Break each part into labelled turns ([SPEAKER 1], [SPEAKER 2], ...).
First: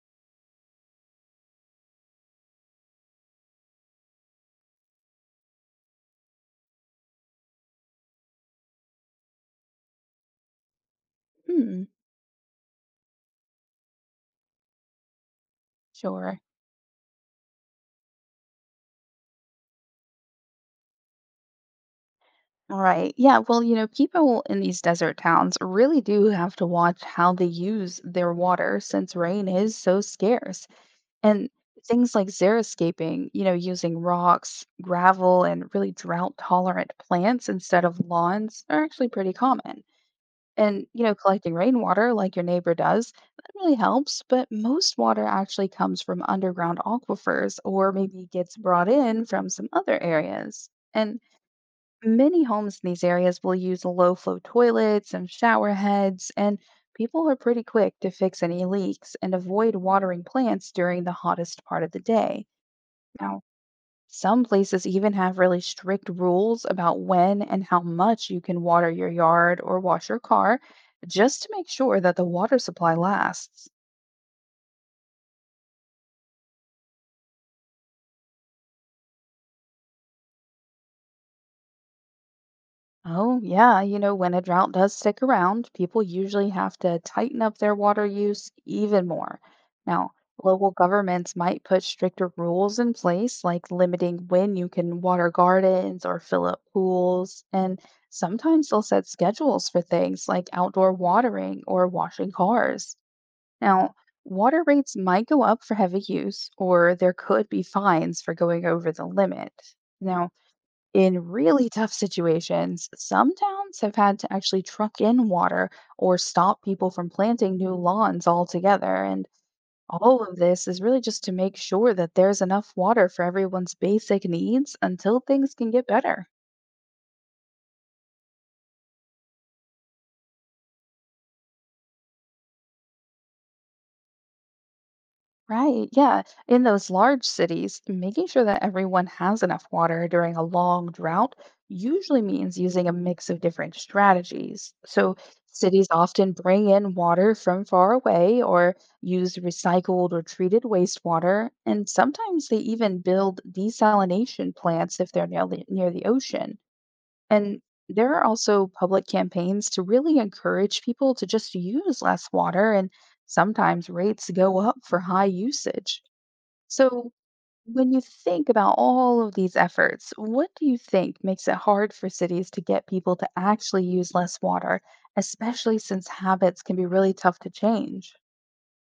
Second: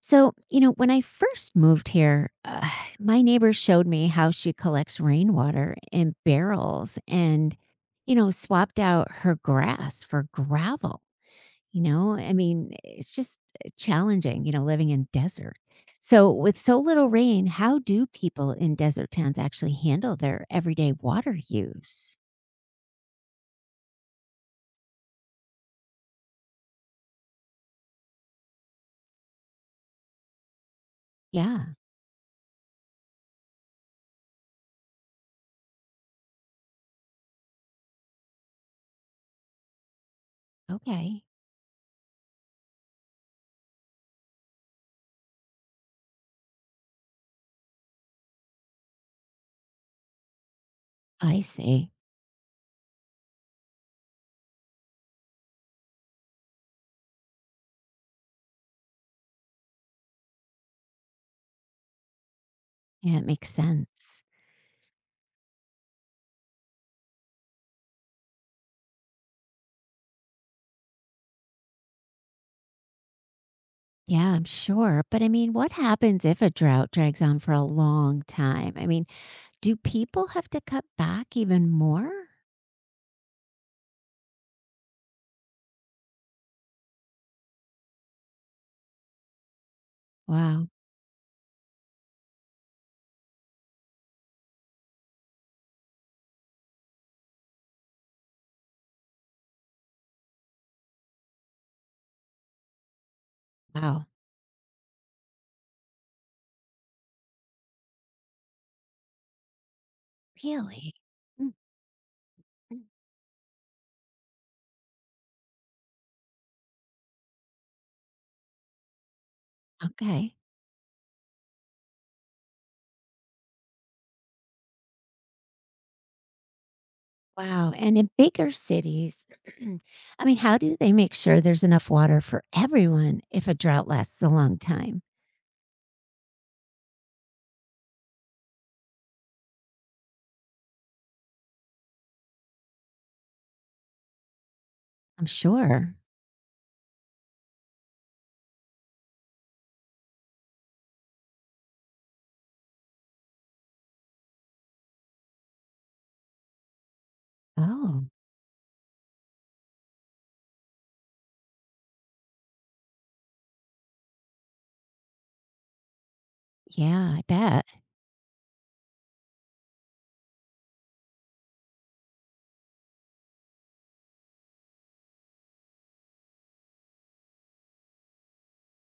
[SPEAKER 1] So, you know, when I first moved here, my neighbor showed me how she collects rainwater in barrels and, you know, swapped out her grass for gravel. You
[SPEAKER 2] Hmm.
[SPEAKER 1] know, I mean, it's just challenging, you know, living in desert. So,
[SPEAKER 2] Sure.
[SPEAKER 1] with so little rain, how do people in desert towns actually handle their everyday water use?
[SPEAKER 2] All right. Yeah. Well, you know, people in these desert towns really do have to watch how they use their water since rain is so scarce. And
[SPEAKER 1] Yeah.
[SPEAKER 2] things like xeriscaping, you know, using rocks, gravel, and really drought tolerant plants instead of lawns are actually pretty common. And
[SPEAKER 1] Okay.
[SPEAKER 2] collecting rainwater like your neighbor does, that really helps. But most water actually comes from underground aquifers or maybe gets brought in from some other areas. And
[SPEAKER 1] I see.
[SPEAKER 2] many homes in these areas will use low flow toilets and shower heads, and people are pretty quick to fix any leaks and avoid watering plants during the hottest part of the day.
[SPEAKER 1] Yeah, it
[SPEAKER 2] Now,
[SPEAKER 1] makes sense.
[SPEAKER 2] some places even have really strict rules about when and how much you can water your yard or wash your car just to make sure that the water supply lasts.
[SPEAKER 1] Yeah, I'm sure. But I mean, what happens if a drought drags on for a long time? I mean, do people have to cut back even more?
[SPEAKER 2] Oh, yeah. When a drought does stick around, people usually have to tighten up their water use even more. Now,
[SPEAKER 1] Wow.
[SPEAKER 2] local governments might put stricter rules in place, like limiting when you can water gardens or fill up pools. And sometimes they'll set schedules for things like outdoor watering or washing cars. Now,
[SPEAKER 1] Wow.
[SPEAKER 2] water rates might go up for heavy use, or there could be fines for going over the limit. Now,
[SPEAKER 1] Really?
[SPEAKER 2] in
[SPEAKER 1] Mm,
[SPEAKER 2] really tough
[SPEAKER 1] mm.
[SPEAKER 2] situations, some towns have had to actually truck in water or stop people from planting new lawns altogether. And all
[SPEAKER 1] Okay.
[SPEAKER 2] of this is really just to make sure that there's enough water for everyone's basic needs until things can get better.
[SPEAKER 1] Wow. And in bigger cities, I mean, how do they make sure there's enough water for everyone if a drought lasts a long time?
[SPEAKER 2] Right. Yeah. In those large cities, making sure that everyone has enough water during a long drought usually means using a mix of different strategies. So,
[SPEAKER 1] I'm
[SPEAKER 2] cities
[SPEAKER 1] sure.
[SPEAKER 2] often bring in water from far away or use recycled or treated wastewater. And sometimes they even build desalination plants if they're near the ocean. And
[SPEAKER 1] Oh,
[SPEAKER 2] there are also public campaigns to really encourage people to just use less water, and sometimes rates go up for high usage.
[SPEAKER 1] yeah,
[SPEAKER 2] So,
[SPEAKER 1] I bet.
[SPEAKER 2] when you think about all of these efforts, what do you think makes it hard for cities to get people to actually use less water, especially since habits can be really tough to change?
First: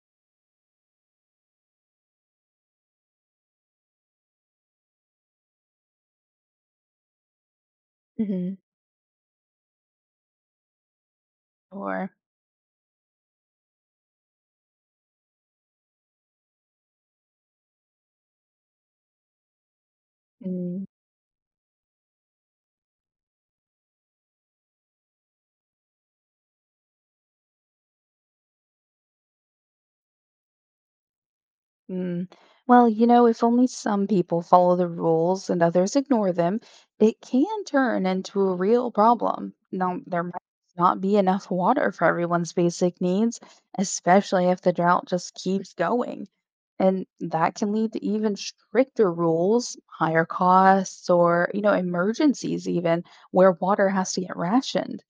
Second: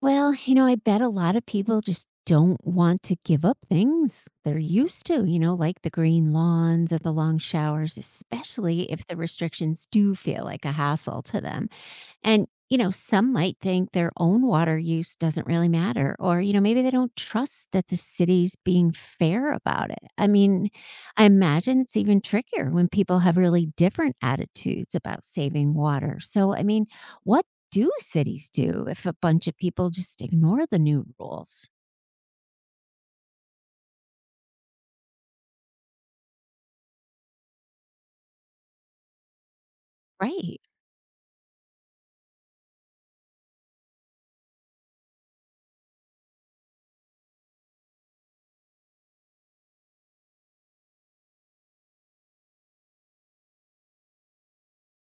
[SPEAKER 1] Well, you know, I bet a lot of people just don't want to give up things they're used to, you know, like the green lawns or the long showers,
[SPEAKER 2] Hmm.
[SPEAKER 1] especially if the restrictions do feel like a hassle to them.
[SPEAKER 2] Or,
[SPEAKER 1] And, you know, some might think their own water use doesn't really matter, or, you know, maybe they don't trust that the city's being fair about it. I mean, I imagine it's even trickier when people have really different attitudes about saving water. So, I mean, what do cities do if a bunch of people just ignore the new rules?
[SPEAKER 2] Mm. Well if only some people follow the rules and others ignore them, it can turn into a real problem. Now, there might
[SPEAKER 1] Right.
[SPEAKER 2] not be enough water for everyone's basic needs, especially if the drought just keeps going. And that can lead to even stricter rules, higher costs, or emergencies, even where water has to get rationed.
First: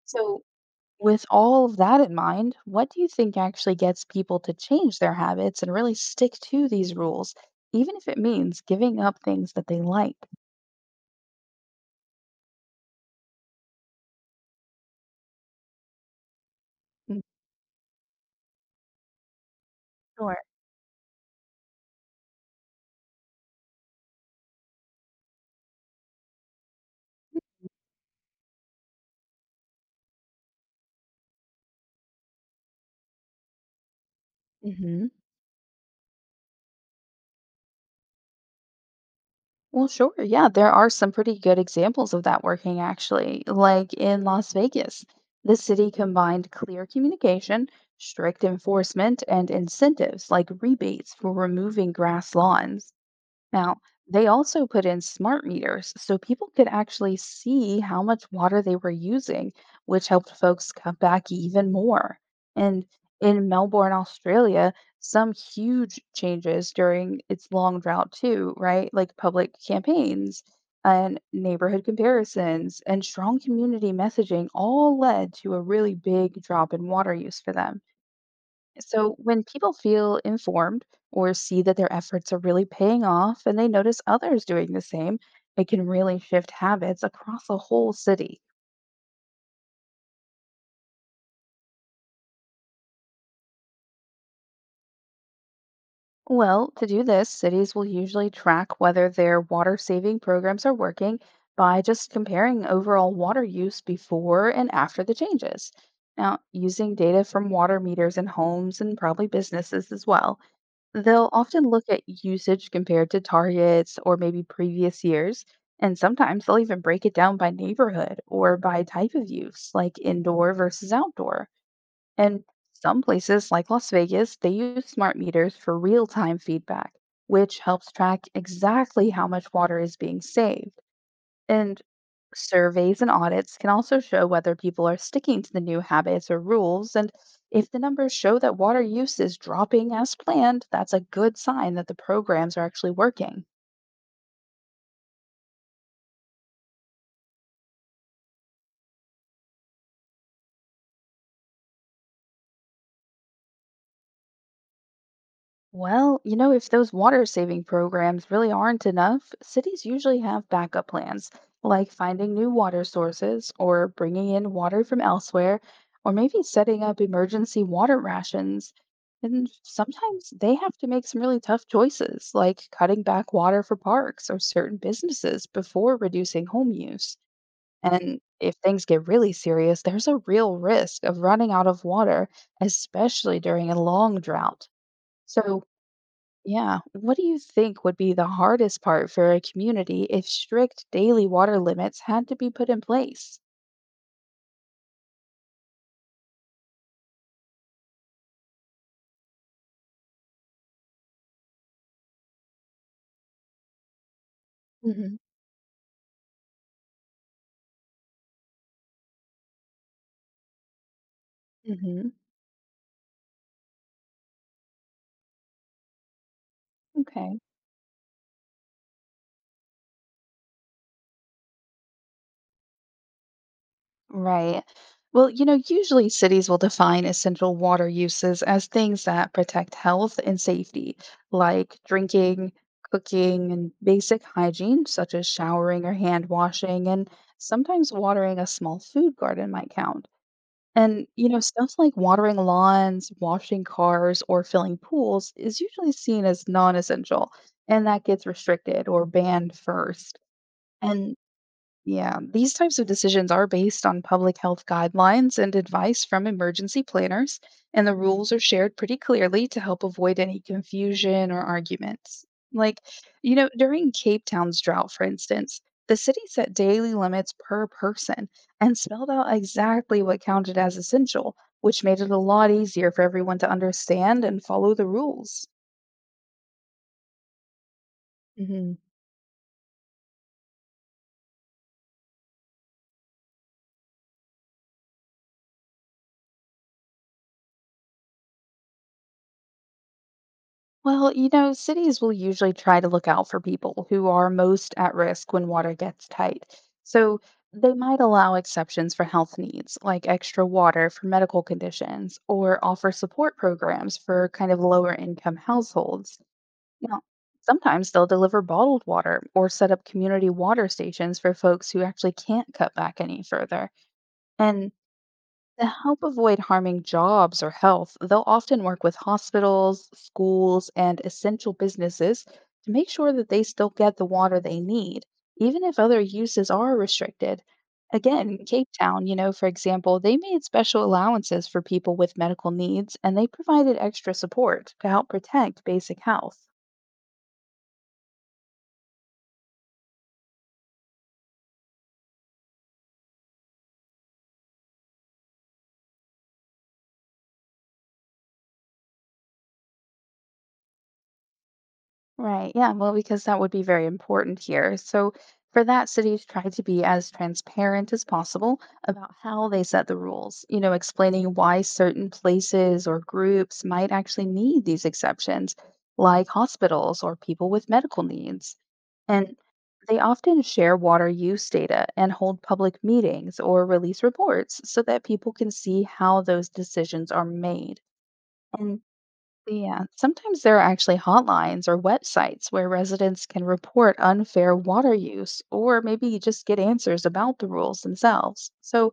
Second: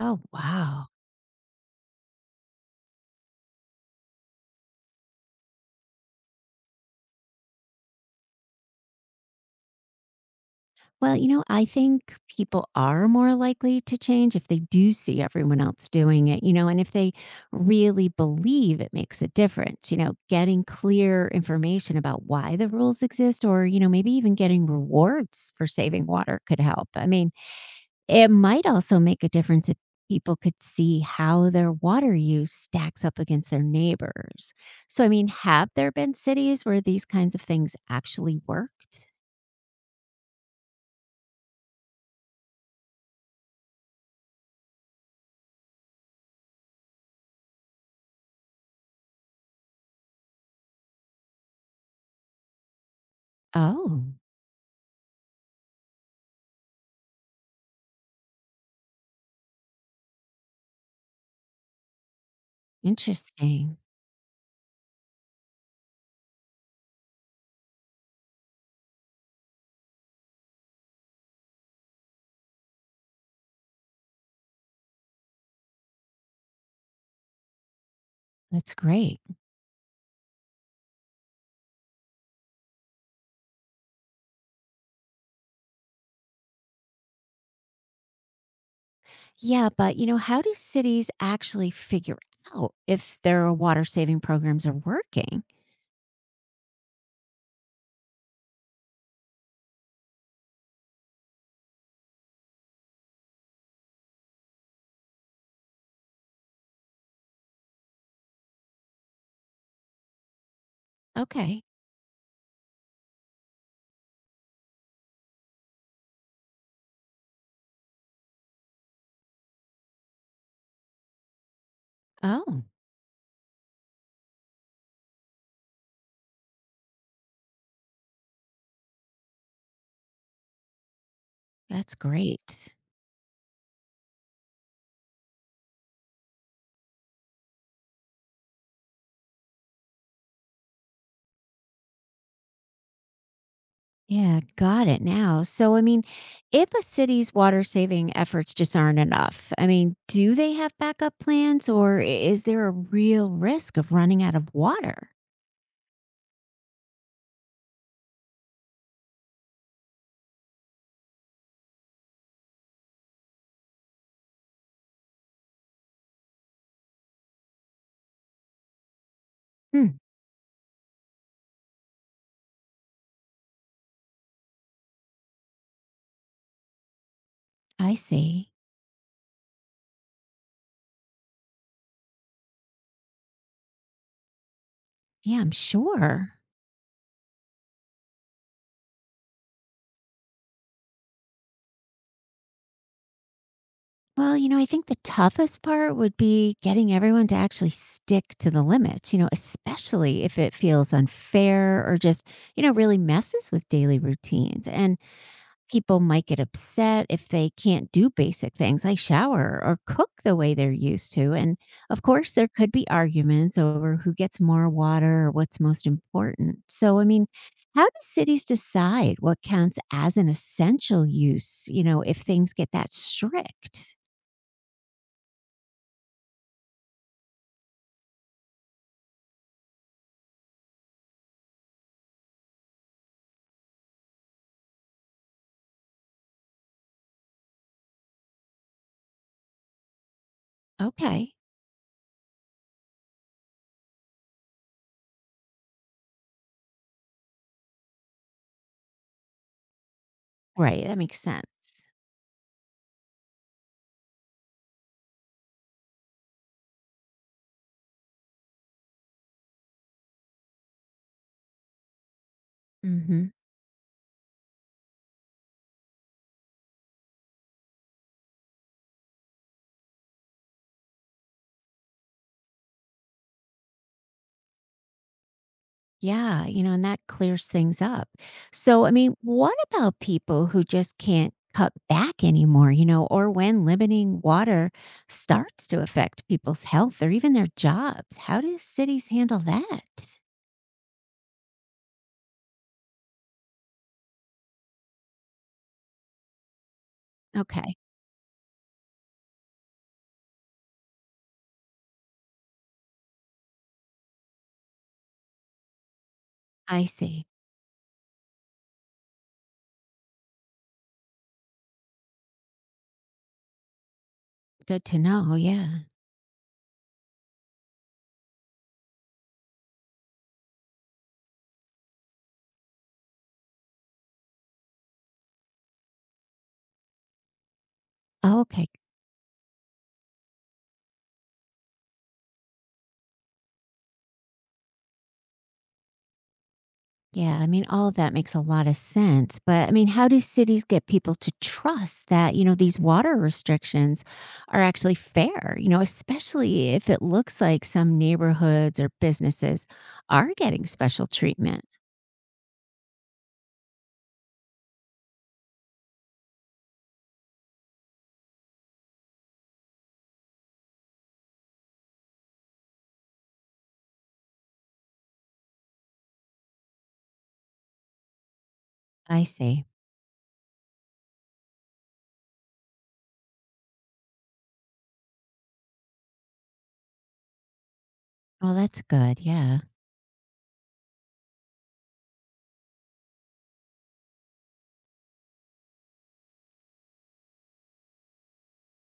[SPEAKER 1] Oh,
[SPEAKER 2] So,
[SPEAKER 1] wow.
[SPEAKER 2] with all of that in mind, what do you think actually gets people to change their habits and really stick to these rules, even if it means giving up things that they like?
[SPEAKER 1] Well, you know, I think people are more likely to change if they do see everyone else doing it, you know, and if they
[SPEAKER 2] Mm.
[SPEAKER 1] really believe it makes a difference, you know,
[SPEAKER 2] Sure.
[SPEAKER 1] getting clear information about why the rules exist or, you know, maybe even getting rewards for saving water could help. I mean, it might also make a difference if people could see how their water use stacks up against their neighbors. So,
[SPEAKER 2] Hmm.
[SPEAKER 1] I mean, have there been cities where these kinds of things actually worked?
[SPEAKER 2] Well, sure. Yeah, there are some pretty good examples of that working actually, like in Las Vegas. The city combined clear communication, strict enforcement, and incentives like rebates for removing grass lawns. Now,
[SPEAKER 1] Oh,
[SPEAKER 2] they also put in smart meters so people could actually see how much water they were using, which helped folks cut back even more. And in
[SPEAKER 1] interesting.
[SPEAKER 2] Melbourne, Australia, some huge changes during its long drought, too, right? Like public campaigns and neighborhood comparisons and strong community messaging all led to a really big drop in water use for them.
[SPEAKER 1] That's
[SPEAKER 2] So,
[SPEAKER 1] great.
[SPEAKER 2] when people feel informed or see that their efforts are really paying off and they notice others doing the same, it can really shift habits across a whole city.
[SPEAKER 1] Yeah, but you know, how do cities actually figure out if their water saving programs are working?
[SPEAKER 2] Well, to do this, cities will usually track whether their water saving programs are working by just comparing overall water use before and after the changes. Now, using data from water meters in homes and probably businesses as well. They'll
[SPEAKER 1] Okay.
[SPEAKER 2] often look at usage compared to targets or maybe previous years, and sometimes they'll even break it down by neighborhood or by type of use, like indoor versus outdoor. And
[SPEAKER 1] Oh,
[SPEAKER 2] some places, like Las Vegas, they use smart meters for real time feedback, which helps track exactly how much water is being saved. And
[SPEAKER 1] that's great.
[SPEAKER 2] surveys and audits can also show whether people are sticking to the new habits or rules, and if the numbers show that water use is dropping as planned, that's a good sign that the programs are actually working.
[SPEAKER 1] Yeah, got it now. So, I mean, if a city's water saving efforts just aren't enough, I mean, do they have backup plans or is there a real risk of running out of water?
[SPEAKER 2] Well if those water saving programs really aren't enough, cities usually have backup plans, like finding new water sources or bringing in water from elsewhere, or maybe setting up emergency water rations. And
[SPEAKER 1] Hmm,
[SPEAKER 2] sometimes they have to make some really tough choices, like cutting back water for parks or certain businesses before reducing home use.
[SPEAKER 1] I
[SPEAKER 2] And
[SPEAKER 1] see.
[SPEAKER 2] if things get really serious, there's a real risk of running out of water, especially during a long drought.
[SPEAKER 1] Yeah, I'm
[SPEAKER 2] So,
[SPEAKER 1] sure.
[SPEAKER 2] yeah. What do you think would be the hardest part for a community if strict daily water limits had to be put in place?
[SPEAKER 1] Well, you know, I think the toughest part would be getting everyone to actually stick to the limits, you know, especially if it feels unfair or just, you know, really messes with daily routines. And
[SPEAKER 2] Hmm.
[SPEAKER 1] people might get upset if they can't do basic things like shower or cook the way they're used to. And of
[SPEAKER 2] Hmm.
[SPEAKER 1] course, there could be arguments over who gets more water or what's most important. So, I mean,
[SPEAKER 2] Okay.
[SPEAKER 1] how do cities decide what counts as an essential use, you know, if things get that strict?
[SPEAKER 2] Right. Well, usually cities will define essential water uses as things that protect health and safety, like drinking, cooking, and basic hygiene, such as showering or hand washing, and sometimes watering a small food garden might count. And
[SPEAKER 1] Okay.
[SPEAKER 2] stuff like watering lawns, washing cars, or filling pools is usually seen as non essential, and that gets restricted or banned first.
[SPEAKER 1] Right. That
[SPEAKER 2] And
[SPEAKER 1] makes sense.
[SPEAKER 2] yeah, these types of decisions are based on public health guidelines and advice from emergency planners, and the rules are shared pretty clearly to help avoid any confusion or arguments. Like,
[SPEAKER 1] Hmm.
[SPEAKER 2] during Cape Town's drought, for instance, the city set daily limits per person and spelled out exactly what counted as essential, which made it a lot easier for everyone to understand and follow the rules.
[SPEAKER 1] Yeah. You know, and that clears things up.
[SPEAKER 2] Hmm.
[SPEAKER 1] So, I mean, what about people who just can't cut back anymore, you know, or when limiting water starts to affect people's health or even their jobs? How do cities handle that?
[SPEAKER 2] Well cities will usually try to look out for people who are most at risk when water gets tight. So they
[SPEAKER 1] Okay.
[SPEAKER 2] might allow exceptions for health needs, like extra water for medical conditions, or offer support programs for kind of lower income households.
[SPEAKER 1] I
[SPEAKER 2] Now,
[SPEAKER 1] see.
[SPEAKER 2] sometimes they'll deliver bottled water or set up community water stations for folks who actually can't cut back any further. And
[SPEAKER 1] Good to know.
[SPEAKER 2] to
[SPEAKER 1] Yeah.
[SPEAKER 2] help avoid harming jobs or health, they'll often work with hospitals, schools, and essential businesses to make sure that they still get the water they need, even if other uses are restricted. Again,
[SPEAKER 1] Okay.
[SPEAKER 2] Cape Town for example, they made special allowances for people with medical needs and they provided extra support to help protect basic health.
[SPEAKER 1] Yeah, I mean, all of that makes a lot of sense. But I mean, how do cities get people to trust that, you know, these water restrictions are actually fair, you know, especially if it looks like some neighborhoods or businesses are getting special treatment?
[SPEAKER 2] Right. Yeah. Well, because that would be very important here. So, for that, cities try to be as transparent as possible about how they set the rules explaining why certain places or groups might actually need these exceptions, like hospitals or people with medical needs.
[SPEAKER 1] I
[SPEAKER 2] And
[SPEAKER 1] see.
[SPEAKER 2] they often share water use data and hold public meetings or release reports so that people can see how those decisions are made.
[SPEAKER 1] Well, that's
[SPEAKER 2] And
[SPEAKER 1] good. Yeah.
[SPEAKER 2] yeah, sometimes there are actually hotlines or websites where residents can report unfair water use or maybe just get answers about the rules themselves. So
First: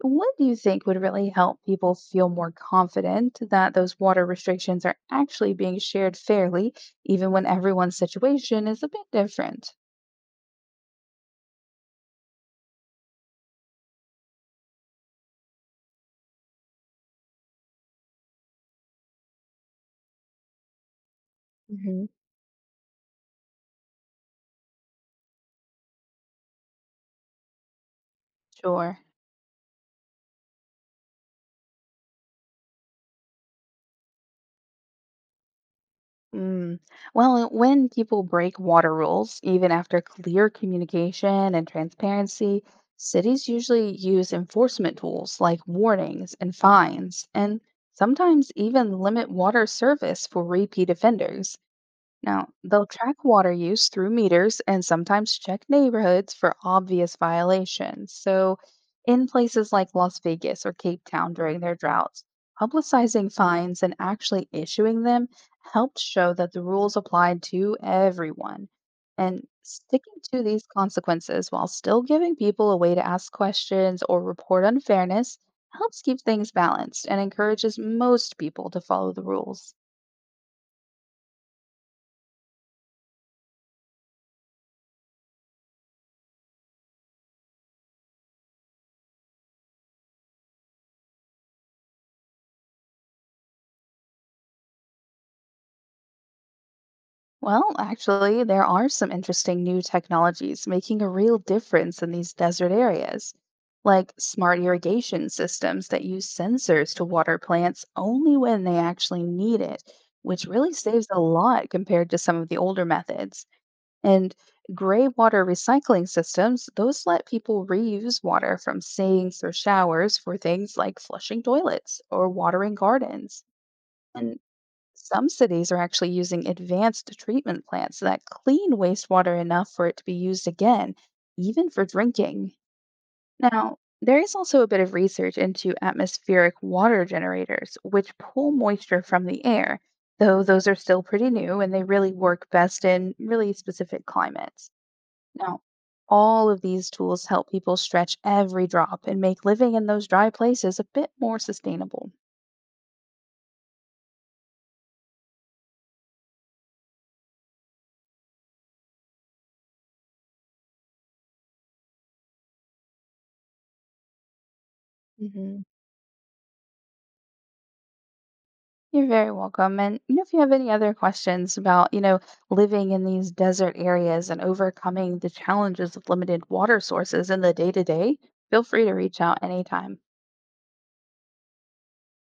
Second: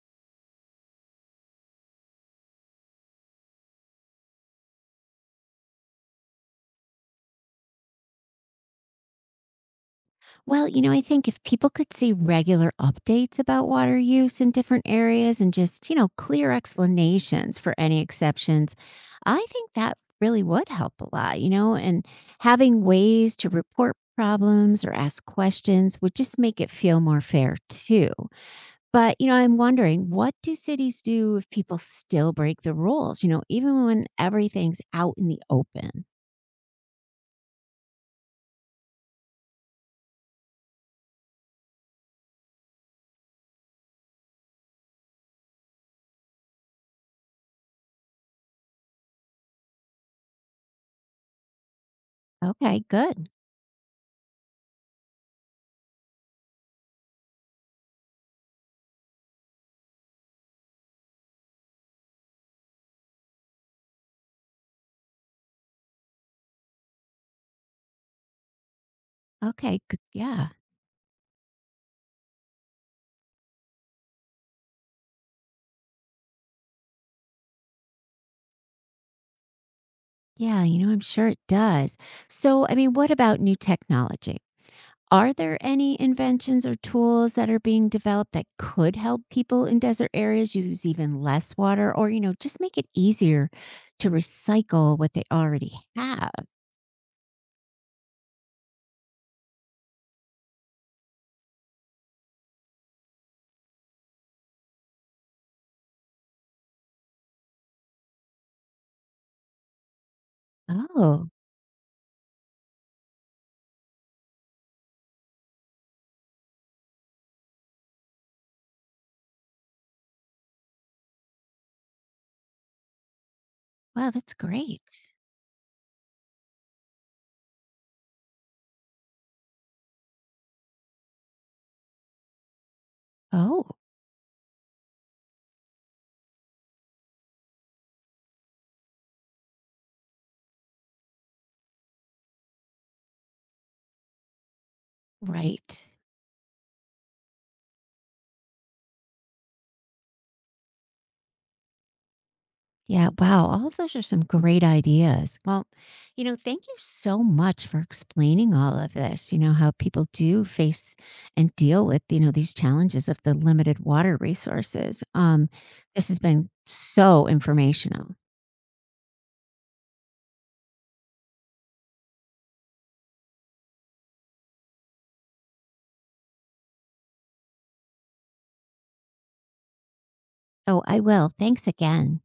[SPEAKER 2] what do you think would really help people feel more confident that those water restrictions are actually being shared fairly, even when everyone's situation is a bit different?
[SPEAKER 1] Well, you know, I think if people could see regular updates about water use in different areas and just, you know, clear explanations for any exceptions, I think that really would help a lot, you know, and
[SPEAKER 2] Hmm.
[SPEAKER 1] having ways to report problems or ask questions would just make it feel more fair too.
[SPEAKER 2] Sure.
[SPEAKER 1] But, you know, I'm wondering what do cities do if people still break the rules, you know, even when everything's out in the open?
[SPEAKER 2] Mm. Well, when people break water rules, even after clear communication and transparency, cities usually use enforcement tools like warnings and fines, and sometimes even limit water service for repeat offenders. Now,
[SPEAKER 1] Okay,
[SPEAKER 2] they'll track
[SPEAKER 1] good.
[SPEAKER 2] water use through meters and sometimes check neighborhoods for obvious violations. So, in places like Las Vegas or Cape Town during their droughts, publicizing fines and actually issuing them helped show that the rules applied to everyone. And
[SPEAKER 1] Okay, good.
[SPEAKER 2] sticking to
[SPEAKER 1] Yeah.
[SPEAKER 2] these consequences while still giving people a way to ask questions or report unfairness helps keep things balanced and encourages most people to follow the rules.
[SPEAKER 1] Yeah, you know, I'm sure it does. So, I mean, what about new technology? Are there any inventions or tools that are being developed that could help people in desert areas use even less water or, you know, just make it easier to recycle what they already have?
[SPEAKER 2] Well, actually, there are some interesting new technologies making a real difference in these desert areas, like smart irrigation systems that use sensors to water plants only when they actually need it, which really saves a
[SPEAKER 1] Oh,
[SPEAKER 2] lot compared to some of the older methods. And gray water recycling systems, those let people reuse water from sinks or showers for things like flushing toilets or watering gardens.
[SPEAKER 1] wow, that's
[SPEAKER 2] And
[SPEAKER 1] great.
[SPEAKER 2] some cities are actually using advanced treatment plants that clean wastewater enough for it to be used again, even for drinking.
[SPEAKER 1] Oh,
[SPEAKER 2] Now, there is also a bit of research into atmospheric water generators, which pull moisture from the air, though those are still pretty new and they really work best in really specific climates. Now,
[SPEAKER 1] right.
[SPEAKER 2] all of these tools help people stretch every drop and make living in those dry places a bit more sustainable.
[SPEAKER 1] Yeah, wow. All of those are some great ideas. Well, you know, thank you so much for explaining all of this. You know, how people do face and deal with, you know, these challenges of the limited water resources.
[SPEAKER 2] Mhm.
[SPEAKER 1] This has been so informational.
[SPEAKER 2] You're very welcome. And if you have any other questions about living in these desert areas and overcoming the challenges of limited water sources in the day to day, feel free to reach out anytime.
[SPEAKER 1] Oh, I will. Thanks again.